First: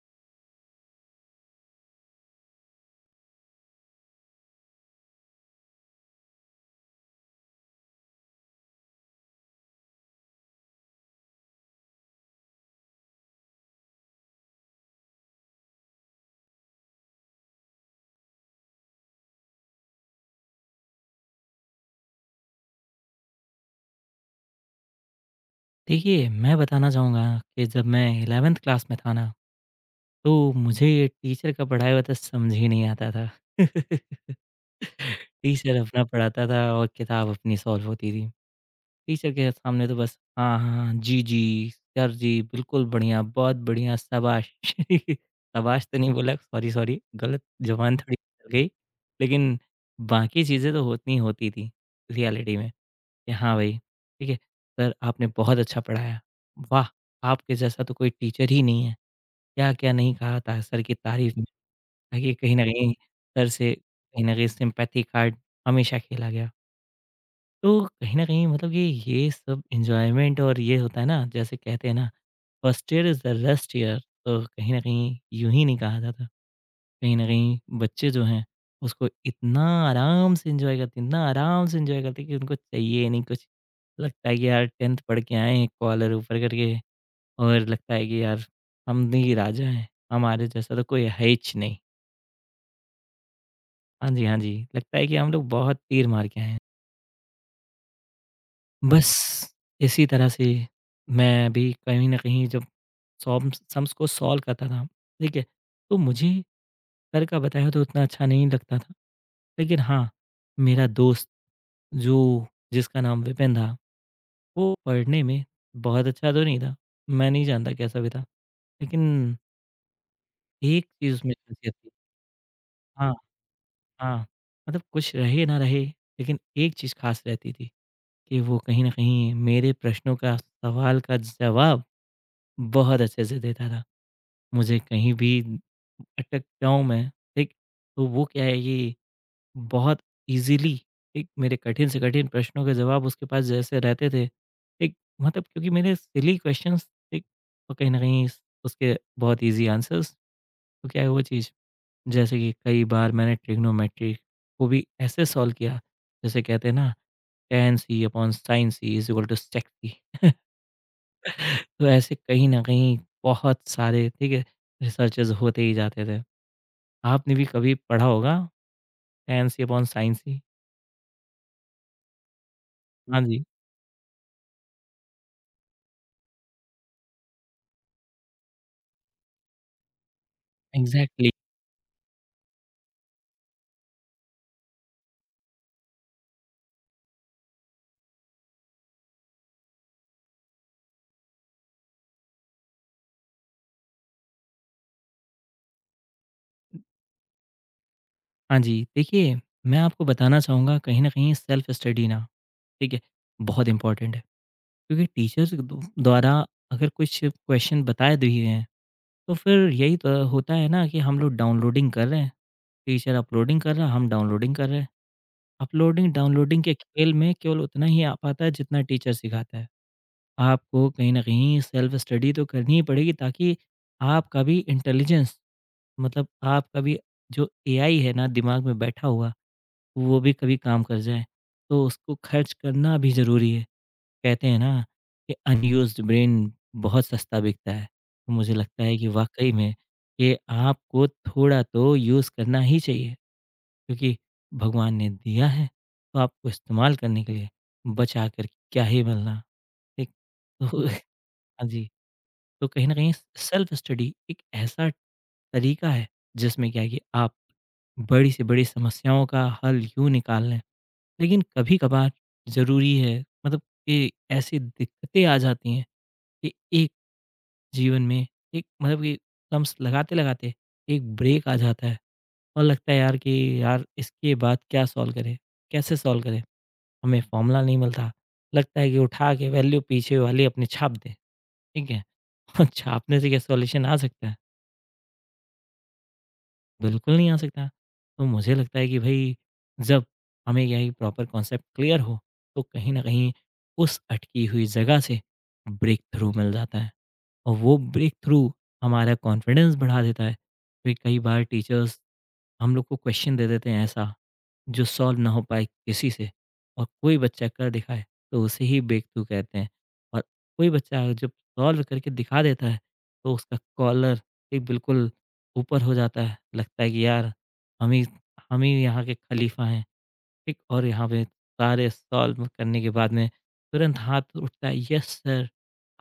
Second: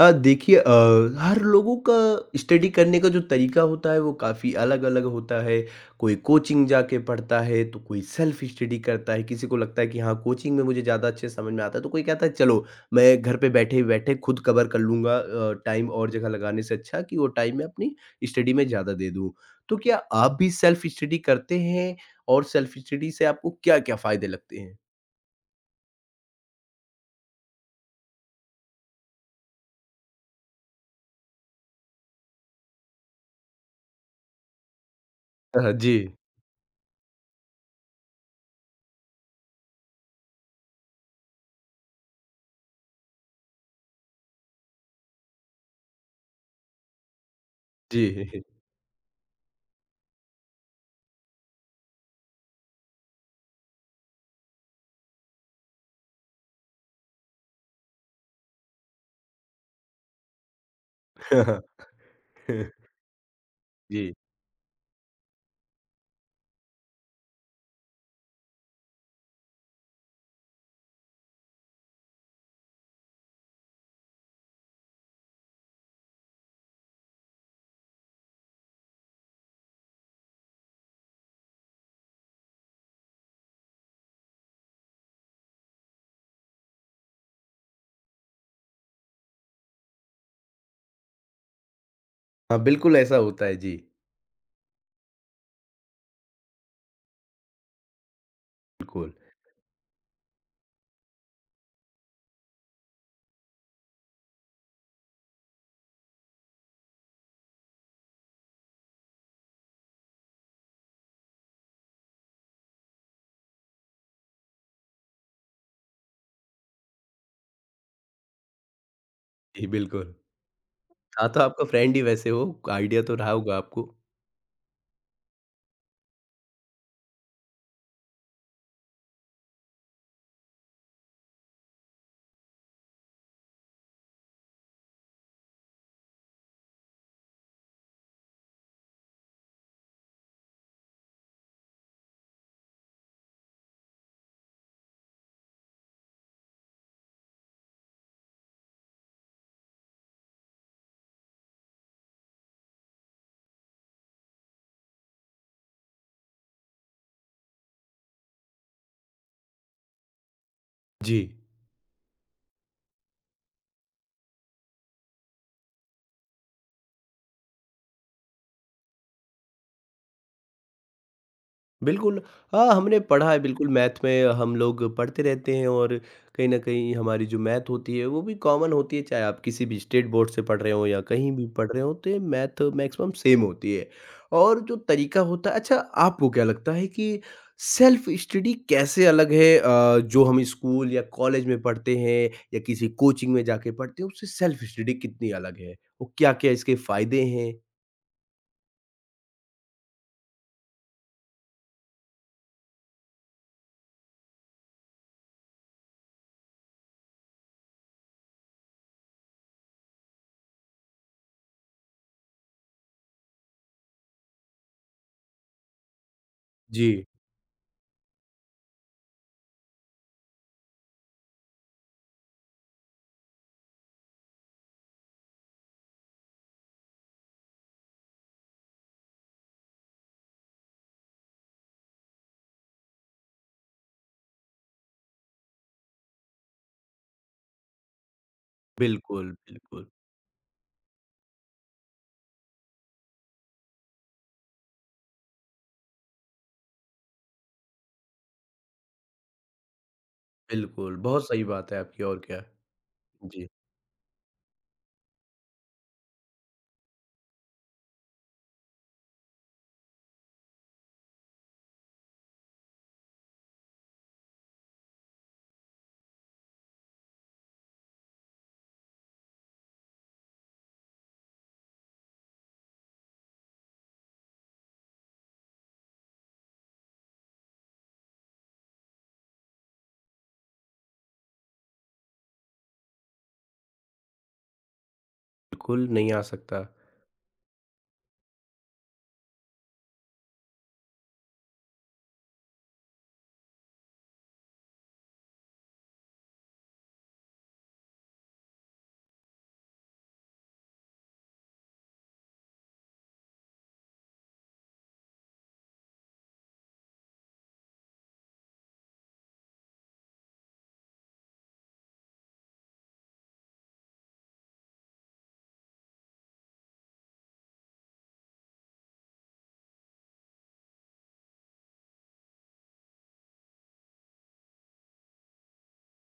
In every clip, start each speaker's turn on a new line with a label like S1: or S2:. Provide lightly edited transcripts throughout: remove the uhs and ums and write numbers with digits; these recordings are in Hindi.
S1: देखिए हर लोगों का स्टडी करने का जो तरीका होता है वो काफ़ी अलग-अलग होता है। कोई कोचिंग जाके पढ़ता है, तो कोई सेल्फ स्टडी करता है। किसी को लगता है कि हाँ, कोचिंग में मुझे ज़्यादा अच्छे से समझ में आता है, तो कोई कहता है चलो मैं घर पे बैठे-बैठे खुद कवर कर लूँगा। टाइम और जगह लगाने से अच्छा कि वो टाइम मैं अपनी स्टडी में ज़्यादा दे दूँ। तो क्या आप भी सेल्फ स्टडी करते हैं और सेल्फ स्टडी से आपको क्या-क्या फ़ायदे लगते हैं?
S2: देखिए, मैं बताना चाहूँगा कि जब मैं 11th क्लास में था ना, तो मुझे टीचर का पढ़ाया हुआ तो समझ ही नहीं आता था। टीचर
S1: जी,
S2: अपना पढ़ाता था और किताब अपनी सॉल्व होती थी। टीचर के सामने तो बस हाँ, हाँ, हाँ, जी, जी, सर जी, बिल्कुल बढ़िया, बहुत बढ़िया, शाबाश। शाबाश तो नहीं बोला, सॉरी, सॉरी, गलत ज़ुबान थोड़ी
S1: जी।
S2: निकल गई। लेकिन बाकी चीज़ें तो होती ही होती थी रियलिटी में कि हाँ भाई, ठीक है, सर आपने बहुत अच्छा पढ़ाया। वाह! आपके जैसा तो कोई टीचर ही नहीं है। क्या-क्या नहीं कहा था सर की तारीफ़ में, ताकि कहीं न कहीं सर से
S1: जी।
S2: कहीं न कहीं सिम्पैथी कार्ड हमेशा खेला गया। तो कहीं न कहीं मतलब कि ये सब एन्जॉयमेंट और ये होता है ना, जैसे कहते हैं ना, first year is the best year, तो कहीं न कहीं यूँ ही नहीं कहा जाता। कहीं न कहीं बच्चे जो हैं, उसको इतना आराम से एन्जॉय करते हैं, इतना आराम से एन्जॉय करते हैं कि उनको चाहिए ही नहीं कुछ। लगता है कि यार 10th पढ़ के आए हैं, कॉलर ऊपर करके, और लगता है कि यार हम ही राजा हैं, हमारे जैसा तो कोई है हीच नहीं।
S1: हाँ, बिल्कुल ऐसा होता है। जी।
S2: हाँ जी, हाँ जी, लगता है कि हम लोग बहुत तीर मार के आए हैं। बस
S1: बिल्कुल।
S2: इसी तरह से मैं भी कहीं न कहीं, जब सॉम्स सम्स को सॉल्व करता था, ठीक है? तो मुझे सर का बताया तो उतना अच्छा नहीं लगता था। लेकिन हाँ, मेरा दोस्त जो जिसका नाम विपिन था, वो पढ़ने में बहुत अच्छा तो नहीं था, मैं नहीं जानता कैसा भी था। लेकिन
S1: जी, बिल्कुल।
S2: एक चीज़
S1: था
S2: उसमें
S1: तो आपका
S2: ख़ासियत थी।
S1: फ्रेंड ही वैसे वो, आइडिया तो
S2: हाँ,
S1: रहा होगा आपको।
S2: हाँ, मतलब कुछ रहे ना रहे, लेकिन एक चीज़ ख़ास रहती थी कि वो कहीं न कहीं मेरे प्रश्नों का, सवाल का जवाब बहुत अच्छे से देता था। मुझे कहीं भी अटक जाऊँ मैं, ठीक? तो वो क्या है कि बहुत ईज़िली, ठीक? मेरे कठिन से कठिन प्रश्नों के जवाब उसके पास जैसे रहते थे, ठीक? मतलब क्योंकि मेरे सिली क्वेश्चन्स, ठीक? और कहीं न कहीं स उसके बहुत ईज़ी आंसर्स, तो क्या है वो चीज़, जैसे कि कई बार मैंने ट्रिग्नोमेट्री को भी ऐसे सॉल्व किया, जैसे कहते हैं ना, tan c upon sin c is equal to sec c।
S1: जी।
S2: तो ऐसे कहीं न कहीं बहुत सारे, ठीक है, रिसर्चेज़ होते ही जाते थे। आपने भी कभी पढ़ा होगा टेंसी अपॉन साइंसी?
S1: बिल्कुल, हाँ, हमने
S2: हुँ। हाँ
S1: पढ़ा है
S2: जी,
S1: बिल्कुल। मैथ में हम लोग पढ़ते रहते हैं और कहीं न कहीं हमारी जो मैथ होती है वो भी कॉमन होती है, चाहे आप किसी भी स्टेट बोर्ड से पढ़ रहे हों या
S2: एग्ज़ैक्टली।
S1: कहीं भी पढ़ रहे हों, तो ये मैथ मैक्सिमम सेम होती है। और जो तरीका होता है, अच्छा आपको क्या लगता है कि सेल्फ स्टडी कैसे अलग है? जो हम स्कूल या कॉलेज में पढ़ते हैं या किसी कोचिंग में जाके पढ़ते हैं, उससे सेल्फ स्टडी कितनी अलग है? और क्या-क्या इसके फ़ायदे हैं?
S2: हाँ जी, देखिए, मैं आपको बताना चाहूँगा, कहीं न कहीं सेल्फ स्टडी ना, ठीक है, बहुत इम्पोर्टेंट है। क्योंकि टीचर्स दो द्वारा अगर कुछ क्वेश्चन बताए दिए हैं, तो फिर यही तो होता है ना कि हम लोग डाउनलोडिंग कर रहे हैं, टीचर अपलोडिंग कर रहा है, हम डाउनलोडिंग कर रहे हैं। अपलोडिंग-डाउनलोडिंग के
S1: जी,
S2: खेल में केवल उतना ही आ पाता है जितना टीचर सिखाता है। आपको कहीं न कहीं सेल्फ स्टडी तो करनी ही पड़ेगी ताकि आपका भी इंटेलिजेंस, मतलब आपका भी जो एआई है ना दिमाग में बैठा हुआ, वो भी कभी काम कर जाए। तो उसको खर्च करना भी ज़रूरी है। कहते हैं ना कि अनयूज़्ड ब्रेन बहुत सस्ता बिकता है। तो मुझे लगता है कि
S1: बिल्कुल,
S2: वाक़ई में
S1: बिल्कुल।
S2: ये आपको थोड़ा तो यूज़ करना ही चाहिए, क्योंकि भगवान ने दिया है, तो आपको इस्तेमाल करने के लिए, बचा कर क्या ही मिलना। ठीक? तो
S1: बिल्कुल, बहुत
S2: हाँ
S1: सही बात है
S2: जी।
S1: आपकी और क्या।
S2: तो कहीं न कहीं
S1: जी,
S2: सेल्फ स्टडी एक ऐसा तरीका है जिसमें क्या है कि आप बड़ी से बड़ी समस्याओं का हल यूँ निकाल लें, लेकिन कभी-कभार ज़रूरी है, मतलब कि ऐसी दिक्कतें आ जाती हैं कि एक जीवन में, एक मतलब कि टर्म्स लगाते-लगाते एक ब्रेक आ जाता है और लगता है यार कि यार इसके बाद क्या सॉल्व करें? कैसे सॉल्व करें? हमें फॉर्मूला नहीं मिलता। लगता है कि उठा के वैल्यू पीछे वाली अपनी छाप दें, ठीक है? और छापने से क्या सॉल्यूशन आ सकता है?
S1: बिल्कुल नहीं आ सकता।
S2: बिल्कुल नहीं आ सकता। तो मुझे लगता है कि भई, जब हमें यही प्रॉपर कॉन्सेप्ट क्लियर हो, तो कहीं न कहीं उस अटकी हुई जगह से ब्रेक थ्रू मिल जाता है और वो ब्रेक थ्रू हमारा कॉन्फिडेंस बढ़ा देता है। फिर कई बार टीचर्स हम लोग को क्वेश्चन दे देते हैं ऐसा जो सॉल्व ना हो पाए किसी से, और कोई बच्चा कर दिखाए तो उसे ही बेकतू कहते हैं। और कोई बच्चा जब सॉल्व करके दिखा देता है, तो उसका कॉलर एक बिल्कुल ऊपर हो जाता है, लगता है कि यार हम ही हम ही यहाँ के खलीफा हैं, ठीक। और यहाँ पे सारे सॉल्व करने के बाद में तुरंत हाथ उठता है, yes sir,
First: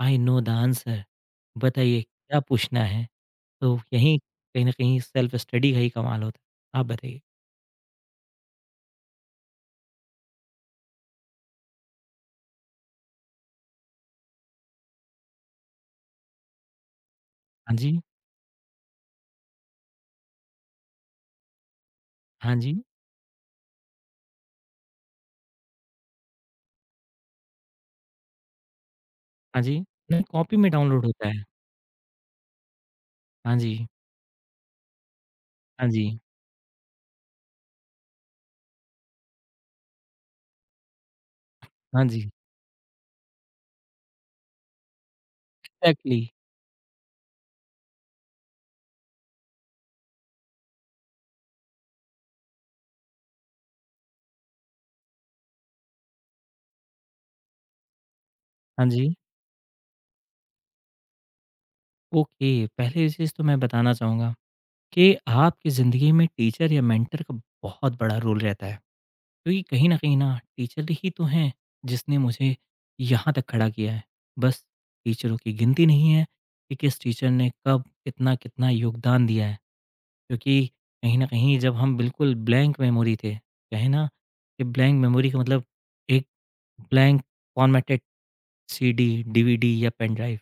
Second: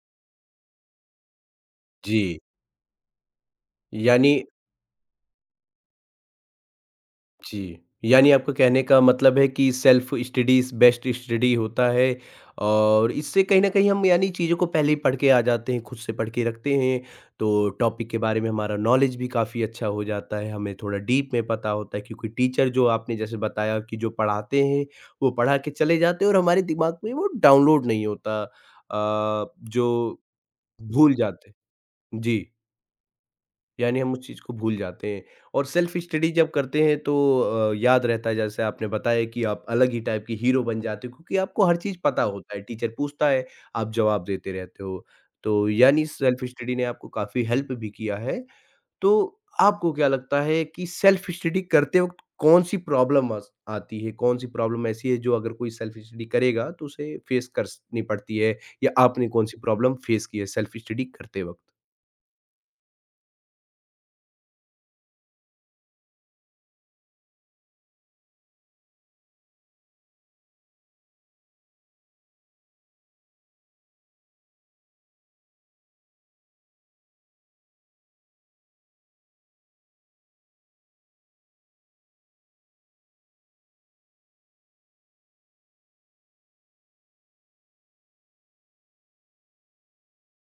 S2: I know the answer, बताइए
S1: जी,
S2: क्या पूछना है। तो यहीं
S1: यानी
S2: कहीं ना कहीं सेल्फ स्टडी का ही कमाल होता है। आप बताइए।
S1: जी, यानी आपका कहने का मतलब है कि self study is best study होता है। और इससे कहीं न कहीं हम, यानी चीज़ों को पहले ही पढ़ के आ जाते हैं, खुद से पढ़ के रखते हैं, तो
S2: हाँ जी
S1: टॉपिक के बारे में हमारा नॉलेज भी काफ़ी अच्छा हो जाता है, हमें थोड़ा डीप में पता होता है, क्योंकि
S2: हाँ
S1: टीचर,
S2: जी
S1: जो आपने जैसे बताया कि जो पढ़ाते हैं, वो पढ़ा के चले जाते हैं और हमारे दिमाग में वो डाउनलोड नहीं होता।
S2: हाँ जी।
S1: जो
S2: नहीं, कॉपी में डाउनलोड
S1: भूल
S2: होता है।
S1: जाते हैं। जी,
S2: हाँ जी,
S1: यानी हम उस चीज़ को भूल जाते हैं और
S2: हाँ
S1: सेल्फ
S2: जी,
S1: स्टडी जब करते हैं तो याद रहता है, जैसे आपने बताया कि आप अलग ही टाइप के हीरो बन जाते हो, क्योंकि आपको हर चीज़
S2: हाँ
S1: पता
S2: जी,
S1: होता है, टीचर पूछता है, आप जवाब देते रहते हो। तो यानी
S2: एग्ज़ैक्टली।
S1: सेल्फ स्टडी ने आपको काफ़ी हेल्प भी किया है। तो आपको क्या लगता है कि सेल्फ स्टडी करते वक़्त कौन-सी प्रॉब्लम अस आती है? कौन-सी प्रॉब्लम ऐसी है जो अगर कोई सेल्फ स्टडी करेगा तो उसे फेस करनी पड़ती है,
S2: हाँ
S1: या
S2: जी,
S1: आपने कौन-सी प्रॉब्लम फेस की है सेल्फ स्टडी करते वक़्त?
S2: ओके। पहली चीज़ तो मैं बताना चाहूँगा कि आपकी ज़िंदगी में टीचर या मेंटर का बहुत बड़ा रोल रहता है। क्योंकि कहीं न कहीं ना टीचर ही तो हैं जिसने मुझे यहाँ तक खड़ा किया है। बस टीचरों की गिनती नहीं है कि किस टीचर ने कब कितना-कितना योगदान दिया है। क्योंकि कहीं न कहीं जब हम बिल्कुल ब्लैंक मेमोरी थे, कहे ना कि ब्लैंक मेमोरी का मतलब एक ब्लैंक फ़ॉर्मेटेड सीडी, डीवीडी या पेन ड्राइव।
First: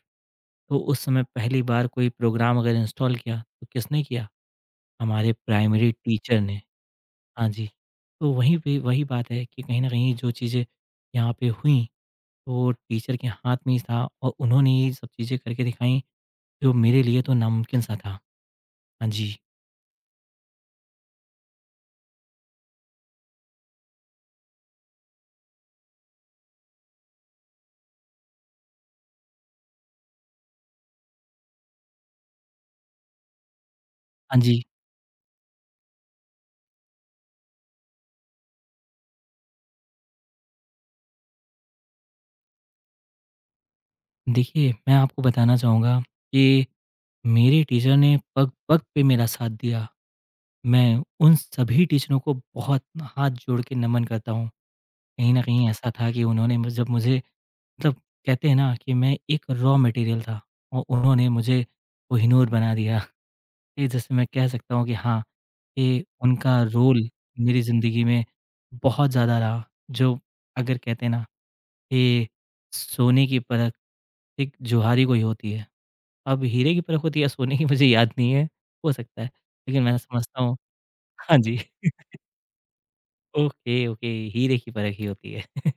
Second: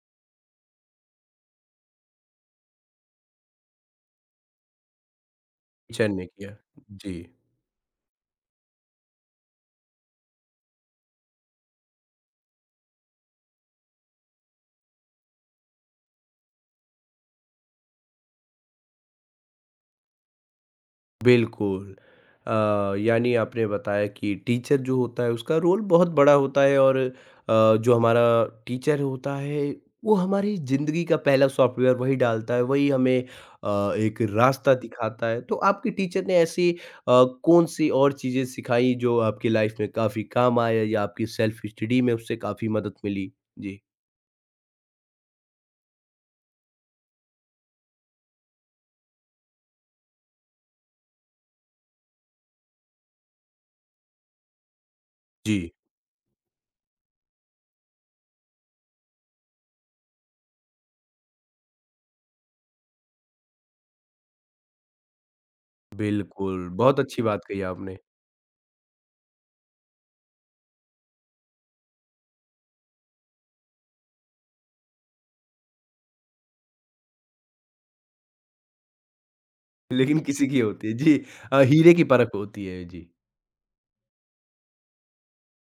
S2: तो उस समय पहली बार कोई प्रोग्राम अगर इंस्टॉल किया, तो किसने किया? हमारे प्राइमरी
S1: टीचर ने
S2: टीचर
S1: किया।
S2: ने।
S1: जी।
S2: हाँ जी। तो वहीं पे वही बात है कि कहीं न कहीं जो चीज़ें यहाँ पे हुईं, तो वो टीचर के हाथ में ही था और उन्होंने ये सब चीज़ें करके दिखाईं, जो मेरे लिए तो नामुमकिन सा था। हाँ जी,
S1: बिल्कुल। अ, यानी आपने बताया कि टीचर जो होता है उसका रोल बहुत बड़ा होता है। और जो हमारा टीचर होता है, वो हमारी ज़िंदगी का पहला सॉफ्टवेयर वही डालता है, वही हमें एक
S2: हाँ जी।
S1: रास्ता दिखाता है। तो आपके टीचर ने ऐसी कौन-सी और चीज़ें सिखाई जो आपकी लाइफ़ में काफ़ी काम आया या आपकी सेल्फ स्टडी में उससे काफ़ी मदद मिली? जी।
S2: देखिए, मैं आपको बताना चाहूँगा कि मेरे टीचर ने पग-पग पे मेरा साथ दिया। मैं उन सभी टीचरों को बहुत हाथ जोड़ के नमन करता हूँ। कहीं न
S1: जी।
S2: कहीं ऐसा था कि उन्होंने म जब मुझे, मतलब, कहते हैं ना कि मैं एक रॉ मटेरियल था और उन्होंने मुझे कोहिनूर बना दिया। ये जैसे मैं कह सकता हूँ कि हाँ, ये उनका
S1: बिल्कुल, बहुत
S2: रोल
S1: अच्छी बात कही
S2: मेरी
S1: आपने।
S2: ज़िंदगी में बहुत ज़्यादा रहा। जो, अगर कहते हैं ना कि सोने की परख एक जोहारी को ही होती है। अब हीरे की परख होती है या सोने की, मुझे याद नहीं है, हो सकता है। लेकिन मैं
S1: लेकिन
S2: समझता
S1: किसी
S2: हूँ,
S1: की होती है। जी,
S2: हाँ जी।
S1: हीरे की परख होती है। जी।
S2: ओके, ओके, हीरे की परख ही होती है।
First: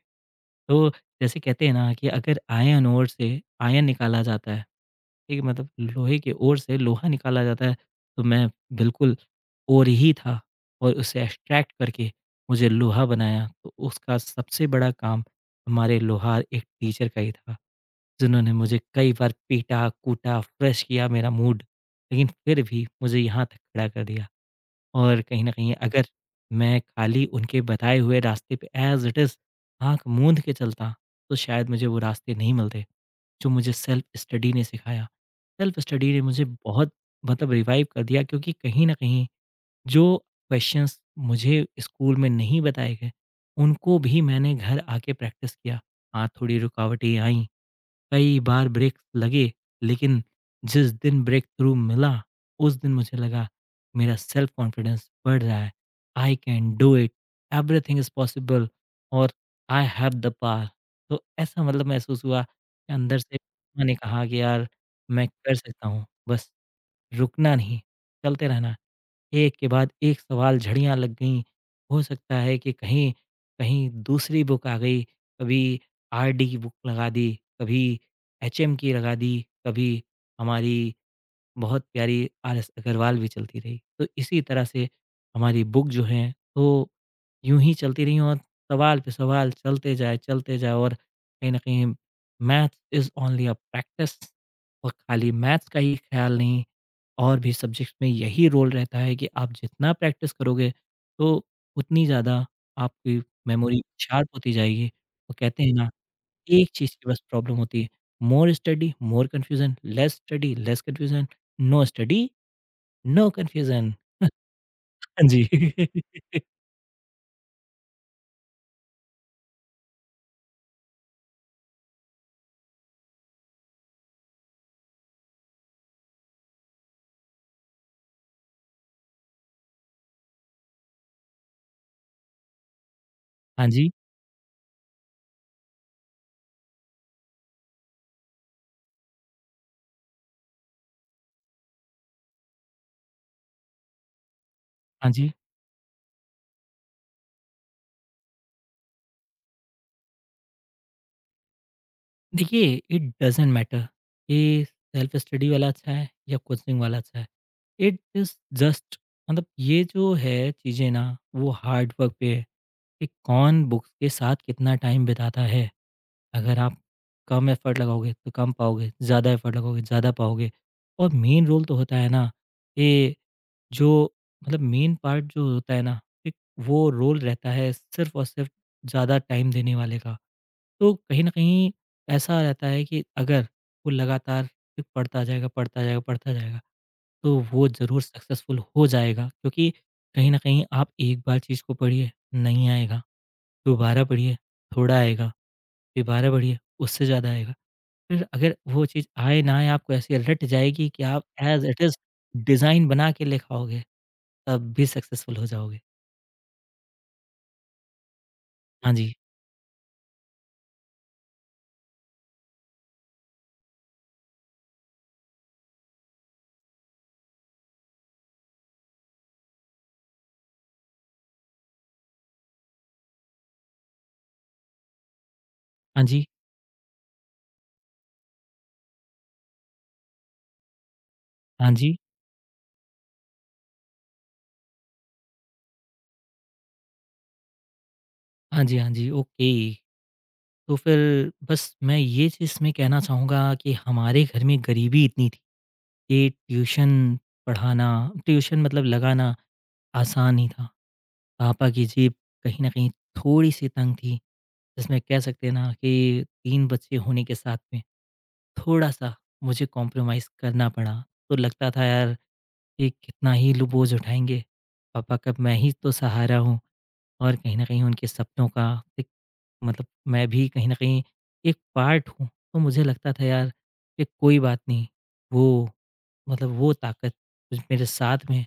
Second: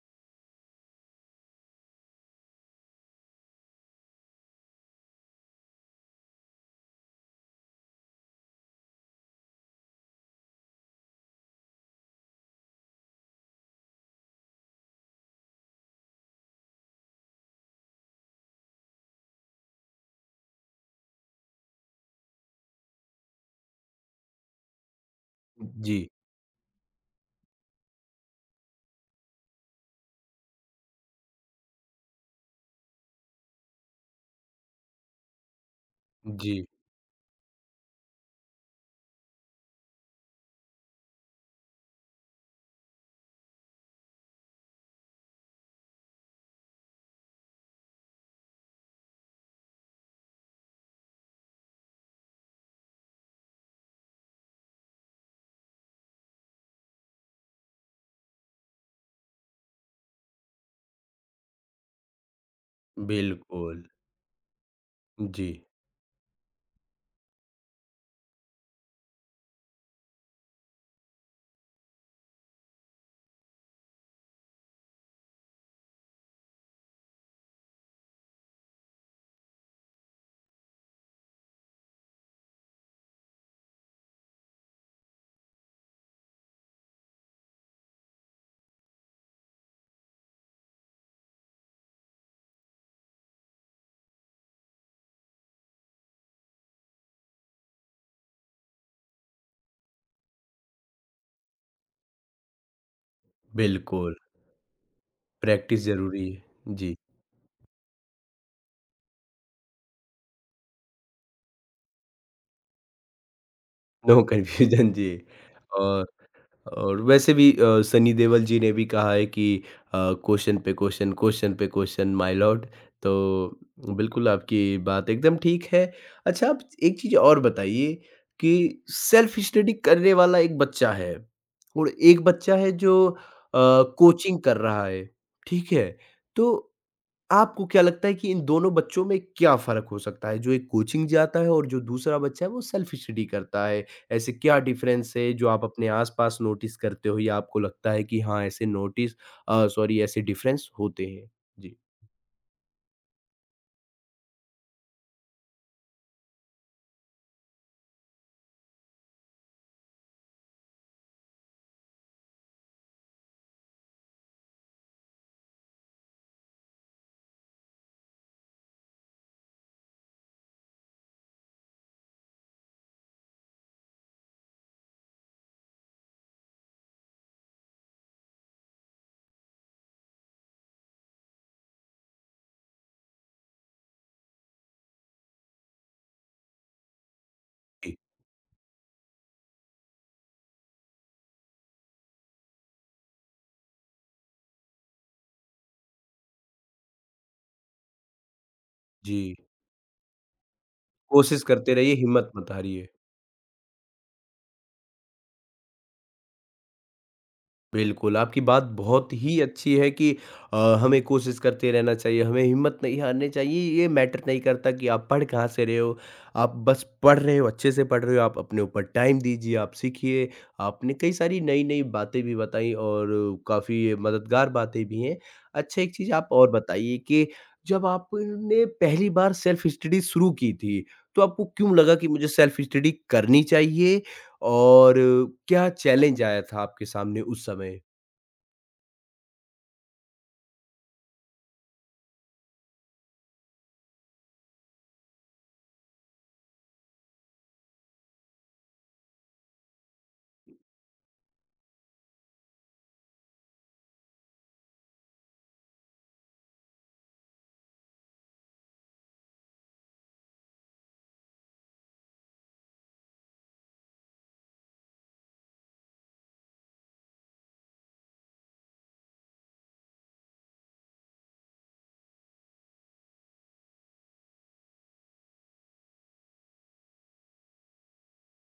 S2: तो जैसे कहते हैं ना कि अगर आयन ओर से आयन निकाला जाता है, ठीक है? मतलब लोहे की ओर से लोहा निकाला जाता है, तो मैं बिल्कुल ओर ही था और उसे एक्सट्रैक्ट करके मुझे लोहा बनाया। तो उसका सबसे बड़ा काम हमारे लोहार एक टीचर का ही था, जिन्होंने मुझे कई बार पीटा, कूटा, फ्रेश किया मेरा मूड, लेकिन फिर भी मुझे यहाँ तक खड़ा कर दिया। और कहीं न कहीं,
S1: जी।
S2: अगर मैं खाली उनके बताए हुए रास्ते पे एज़ इट इज़ आँख मूंद के चलता, तो शायद मुझे वो रास्ते नहीं मिलते, जो मुझे सेल्फ स्टडी ने सिखाया। सेल्फ स्टडी ने मुझे
S1: जी,
S2: बहुत, मतलब, रिवाइव कर दिया, क्योंकि कहीं न कहीं जो क्वेश्चंस मुझे स्कूल में नहीं बताए गए, उनको भी मैंने घर आके प्रैक्टिस किया। हाँ, थोड़ी रुकावटें आईं, कई बार ब्रेक लगे, लेकिन जिस दिन ब्रेक थ्रू मिला, उस दिन मुझे लगा मेरा सेल्फ कॉन्फिडेंस बढ़ रहा है। I can do it, everything is possible, और आई हैव द पावर। तो ऐसा मतलब महसूस हुआ कि अंदर से
S1: बिल्कुल।
S2: मैंने कहा कि यार मैं
S1: जी,
S2: कर सकता हूँ, बस रुकना नहीं, चलते रहना है। एक के बाद एक सवाल झड़ियाँ लग गईं। हो सकता है कि कहीं कहीं दूसरी बुक आ गई, कभी आरडी की बुक लगा दी, कभी एचएम की लगा दी, कभी हमारी बहुत प्यारी आर.एस. अग्रवाल भी चलती रही। तो इसी तरह से हमारी बुक जो हैं, तो यूँ ही चलती रहीं, और सवाल पे सवाल चलते जाए, चलते जाए। और कहीं न कहीं maths is only a practice, और खाली मैथ्स का ही ख़्याल नहीं, और भी सब्जेक्ट्स में यही रोल रहता है कि आप जितना प्रैक्टिस करोगे, तो उतनी ज़्यादा आपकी मेमोरी
S1: बिल्कुल,
S2: शार्प होती जाएगी। वो कहते हैं
S1: प्रैक्टिस
S2: ना,
S1: ज़रूरी
S2: एक
S1: है। जी,
S2: चीज़ की बस प्रॉब्लम होती है, more study, more confusion, less study, less confusion, no study, no confusion.
S1: No confusion जी।
S2: हाँ जी।
S1: और और वैसे भी सनी देओल जी ने भी कहा है कि अ, क्वेश्चन पे क्वेश्चन माय लॉर्ड। तो बिल्कुल आपकी बात एकदम ठीक है। अच्छा आप एक चीज़ और बताइए कि सेल्फ स्टडी करने वाला एक बच्चा है, और एक बच्चा है जो
S2: हाँ जी,
S1: कोचिंग कर रहा है, ठीक है? तो आपको क्या लगता है कि इन दोनों बच्चों में क्या फ़र्क हो सकता है? जो एक कोचिंग जाता है और जो दूसरा बच्चा है वो सेल्फ स्टडी करता है। ऐसे क्या
S2: हाँ
S1: डिफ़रेंस
S2: जी।
S1: है जो आप अपने आस-पास नोटिस करते हो, या आपको लगता है कि हाँ, ऐसे नोटिस सॉरी, ऐसे डिफ़रेंस होते हैं? जी।
S2: देखिए, इट डज़न्ट मैटर कि सेल्फ स्टडी वाला अच्छा है या कोचिंग वाला अच्छा है। इट इज़ जस्ट, मतलब ये जो है चीज़ें ना, वो हार्ड वर्क पे है कि कौन बुक्स के साथ कितना टाइम बिताता है। अगर आप कम एफ़र्ट लगाओगे तो कम पाओगे, ज़्यादा एफ़र्ट लगाओगे ज़्यादा पाओगे। और मेन रोल तो होता है ना कि जो, मतलब मेन पार्ट जो होता है ना, एक वो रोल रहता है सिर्फ़ और सिर्फ़ ज़्यादा टाइम देने वाले का। तो कहीं न कहीं ऐसा रहता है कि अगर वो लगातार एक पढ़ता जाएगा, पढ़ता जाएगा, पढ़ता जाएगा, तो वो
S1: जी,
S2: ज़रूर सक्सेसफुल हो जाएगा, क्योंकि कहीं न कहीं आप एक बार चीज़ को पढ़िए, नहीं आएगा, दोबारा पढ़िए, थोड़ा आएगा। फिर 12 बढ़िया, उससे ज़्यादा आएगा। फिर अगर वो चीज़
S1: जी।
S2: आए ना आए, आपको ऐसी रट जाएगी कि आप
S1: कोशिश
S2: एज़
S1: करते
S2: इट
S1: रहिए,
S2: इज़
S1: हिम्मत मत
S2: डिज़ाइन
S1: हारिए।
S2: बना के लेके आओगे, तब भी सक्सेसफुल हो जाओगे।
S1: बिल्कुल, आपकी बात
S2: हाँ
S1: बहुत
S2: जी,
S1: ही अच्छी है कि हमें कोशिश करते रहना चाहिए, हमें हिम्मत नहीं हारनी चाहिए, ये मैटर नहीं करता कि आप पढ़ कहाँ से रहे हो, आप बस पढ़ रहे हो, अच्छे से पढ़ रहे हो, आप अपने ऊपर टाइम दीजिए, आप सीखिए। आपने कई सारी नई-नई बातें भी बताई और काफ़ी मददगार बातें भी हैं। अच्छा एक
S2: हाँ
S1: चीज़
S2: जी,
S1: आप और बताइए कि जब आपने पहली बार सेल्फ स्टडी शुरू की थी, तो आपको
S2: हाँ
S1: क्यों लगा
S2: जी,
S1: कि मुझे सेल्फ स्टडी करनी चाहिए, और क्या चैलेंज आया था आपके सामने उस समय?
S2: हाँ जी, हाँ जी, ओके। तो फिर बस मैं ये चीज़ इसमें कहना चाहूँगा कि हमारे घर में गरीबी इतनी थी कि ट्यूशन पढ़ाना, ट्यूशन मतलब लगाना, आसान ही था। पापा की जेब कहीं न कहीं थोड़ी-सी तंग थी, जिसमें कह सकते हैं ना कि 3 बच्चे होने के साथ में, थोड़ा-सा मुझे कॉम्प्रोमाइज़ करना पड़ा। तो लगता था यार ये कितना ही लो बोझ उठाएँगे, पापा का मैं ही तो सहारा हूँ और कहीं न कहीं उनके सपनों का एक, मतलब, मैं भी कहीं न कहीं एक पार्ट हूँ। तो मुझे लगता था यार कि कोई बात नहीं, वो, मतलब वो ताकत जो मेरे साथ में,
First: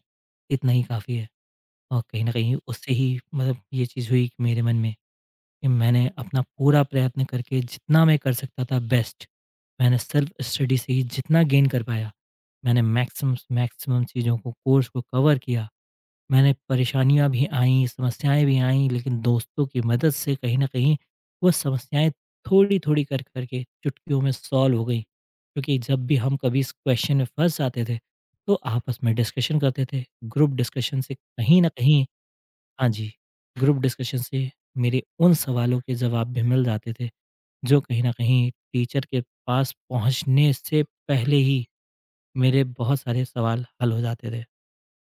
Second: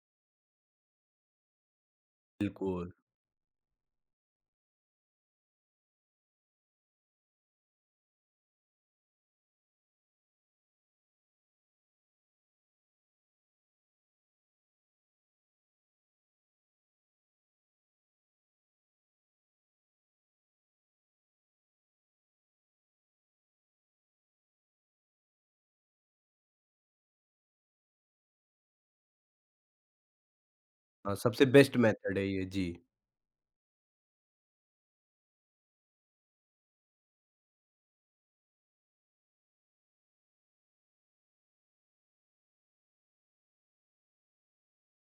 S2: इतना ही काफ़ी है। और कहीं न कहीं
S1: बिल्कुल।
S2: उससे ही, मतलब, ये चीज़ हुई कि मेरे मन में कि मैंने अपना पूरा प्रयत्न करके जितना मैं कर सकता था बेस्ट, मैंने सेल्फ स्टडी से ही जितना गेन कर पाया, मैंने मैक्सिमम मैक्सिमम चीज़ों को, कोर्स को कवर किया। मैंने परेशानियाँ भी आईं, समस्याएँ भी आईं, लेकिन दोस्तों की मदद से कहीं न कहीं वो समस्याएँ थोड़ी-थोड़ी कर करके चुटकियों में सॉल्व हो गई। क्योंकि जब भी हम कभी इस क्वेश्चन में फँस जाते थे, तो आपस में डिस्कशन करते थे। ग्रुप डिस्कशन से
S1: हाँ, सबसे
S2: कहीं न
S1: बेस्ट
S2: कहीं,
S1: मेथड है ये। जी,
S2: हाँ जी, ग्रुप डिस्कशन से मेरे उन सवालों के जवाब भी मिल जाते थे, जो कहीं न कहीं टीचर के पास पहुँचने से पहले ही मेरे बहुत सारे सवाल हल हो जाते थे।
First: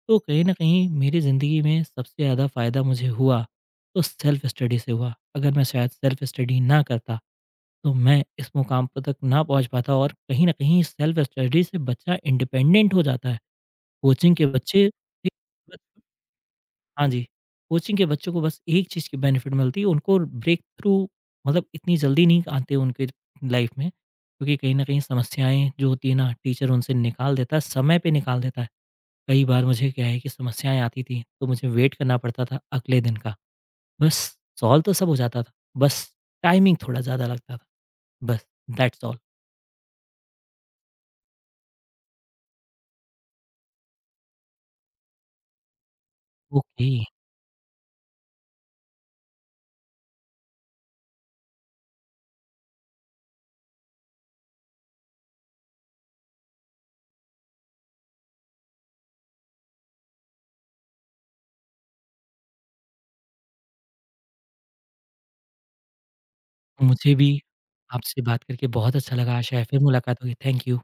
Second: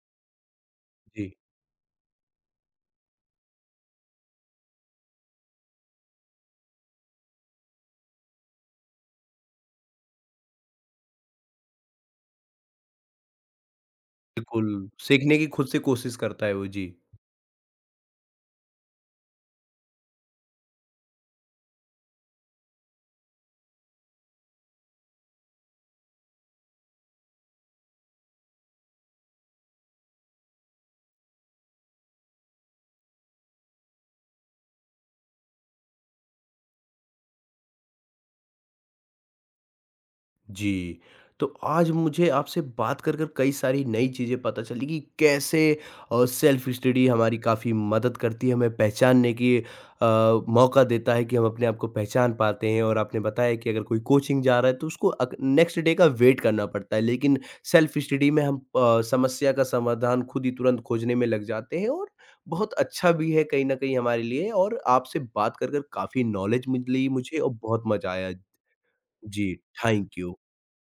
S2: तो कहीं न कहीं मेरी
S1: जी।
S2: ज़िंदगी में सबसे ज़्यादा फ़ायदा मुझे हुआ, तो सेल्फ़ स्टडी से हुआ। अगर मैं शायद सेल्फ़ स्टडी ना करता, तो मैं इस मुकाम पर तक ना पहुँच पाता, और कहीं न कहीं सेल्फ़ स्टडी से बच्चा इंडिपेंडेंट हो जाता है। कोचिंग के
S1: बिल्कुल,
S2: बच्चे,
S1: सीखने की खुद से कोशिश करता है वो। जी।
S2: हाँ जी, कोचिंग के बच्चों को बस एक चीज़ की बेनिफिट मिलती है, उनको ब्रेक थ्रू, मतलब, इतनी जल्दी नहीं आते उनके लाइफ में, क्योंकि कहीं न कहीं समस्याएँ जो होती है ना, टीचर उनसे निकाल देता है, समय पे निकाल देता है। कई बार मुझे क्या है कि समस्याएँ आती थी, तो मुझे वेट करना पड़ता था अगले दिन का। बस सॉल्व तो सब हो जाता था, बस टाइमिंग थोड़ा ज़्यादा लगता था, बस दैट्स ऑल।
S1: जी, तो आज मुझे आपसे बात कर कर कई सारी नई चीज़ें पता चली कि कैसे सेल्फ़
S2: ओके,
S1: स्टडी हमारी काफ़ी मदद करती है, हमें पहचानने की मौका देता है कि हम अपने आप को पहचान पाते हैं। और आपने बताया कि अगर कोई कोचिंग जा रहा है तो उसको अग नेक्स्ट डे का वेट करना पड़ता है, लेकिन सेल्फ़ स्टडी में हम समस्या का समाधान खुद ही तुरंत खोजने में लग जाते हैं और बहुत अच्छा भी है कहीं न कहीं हमारे लिए, और आपसे बात कर कर काफ़ी नॉलेज मिली
S2: मुझे भी
S1: मुझे और बहुत मज़ा
S2: आपसे
S1: आया।
S2: बात करके बहुत अच्छा लगा,
S1: जी,
S2: आशा है फिर
S1: थैंक
S2: मुलाकात होगी।
S1: यू।
S2: Thank you.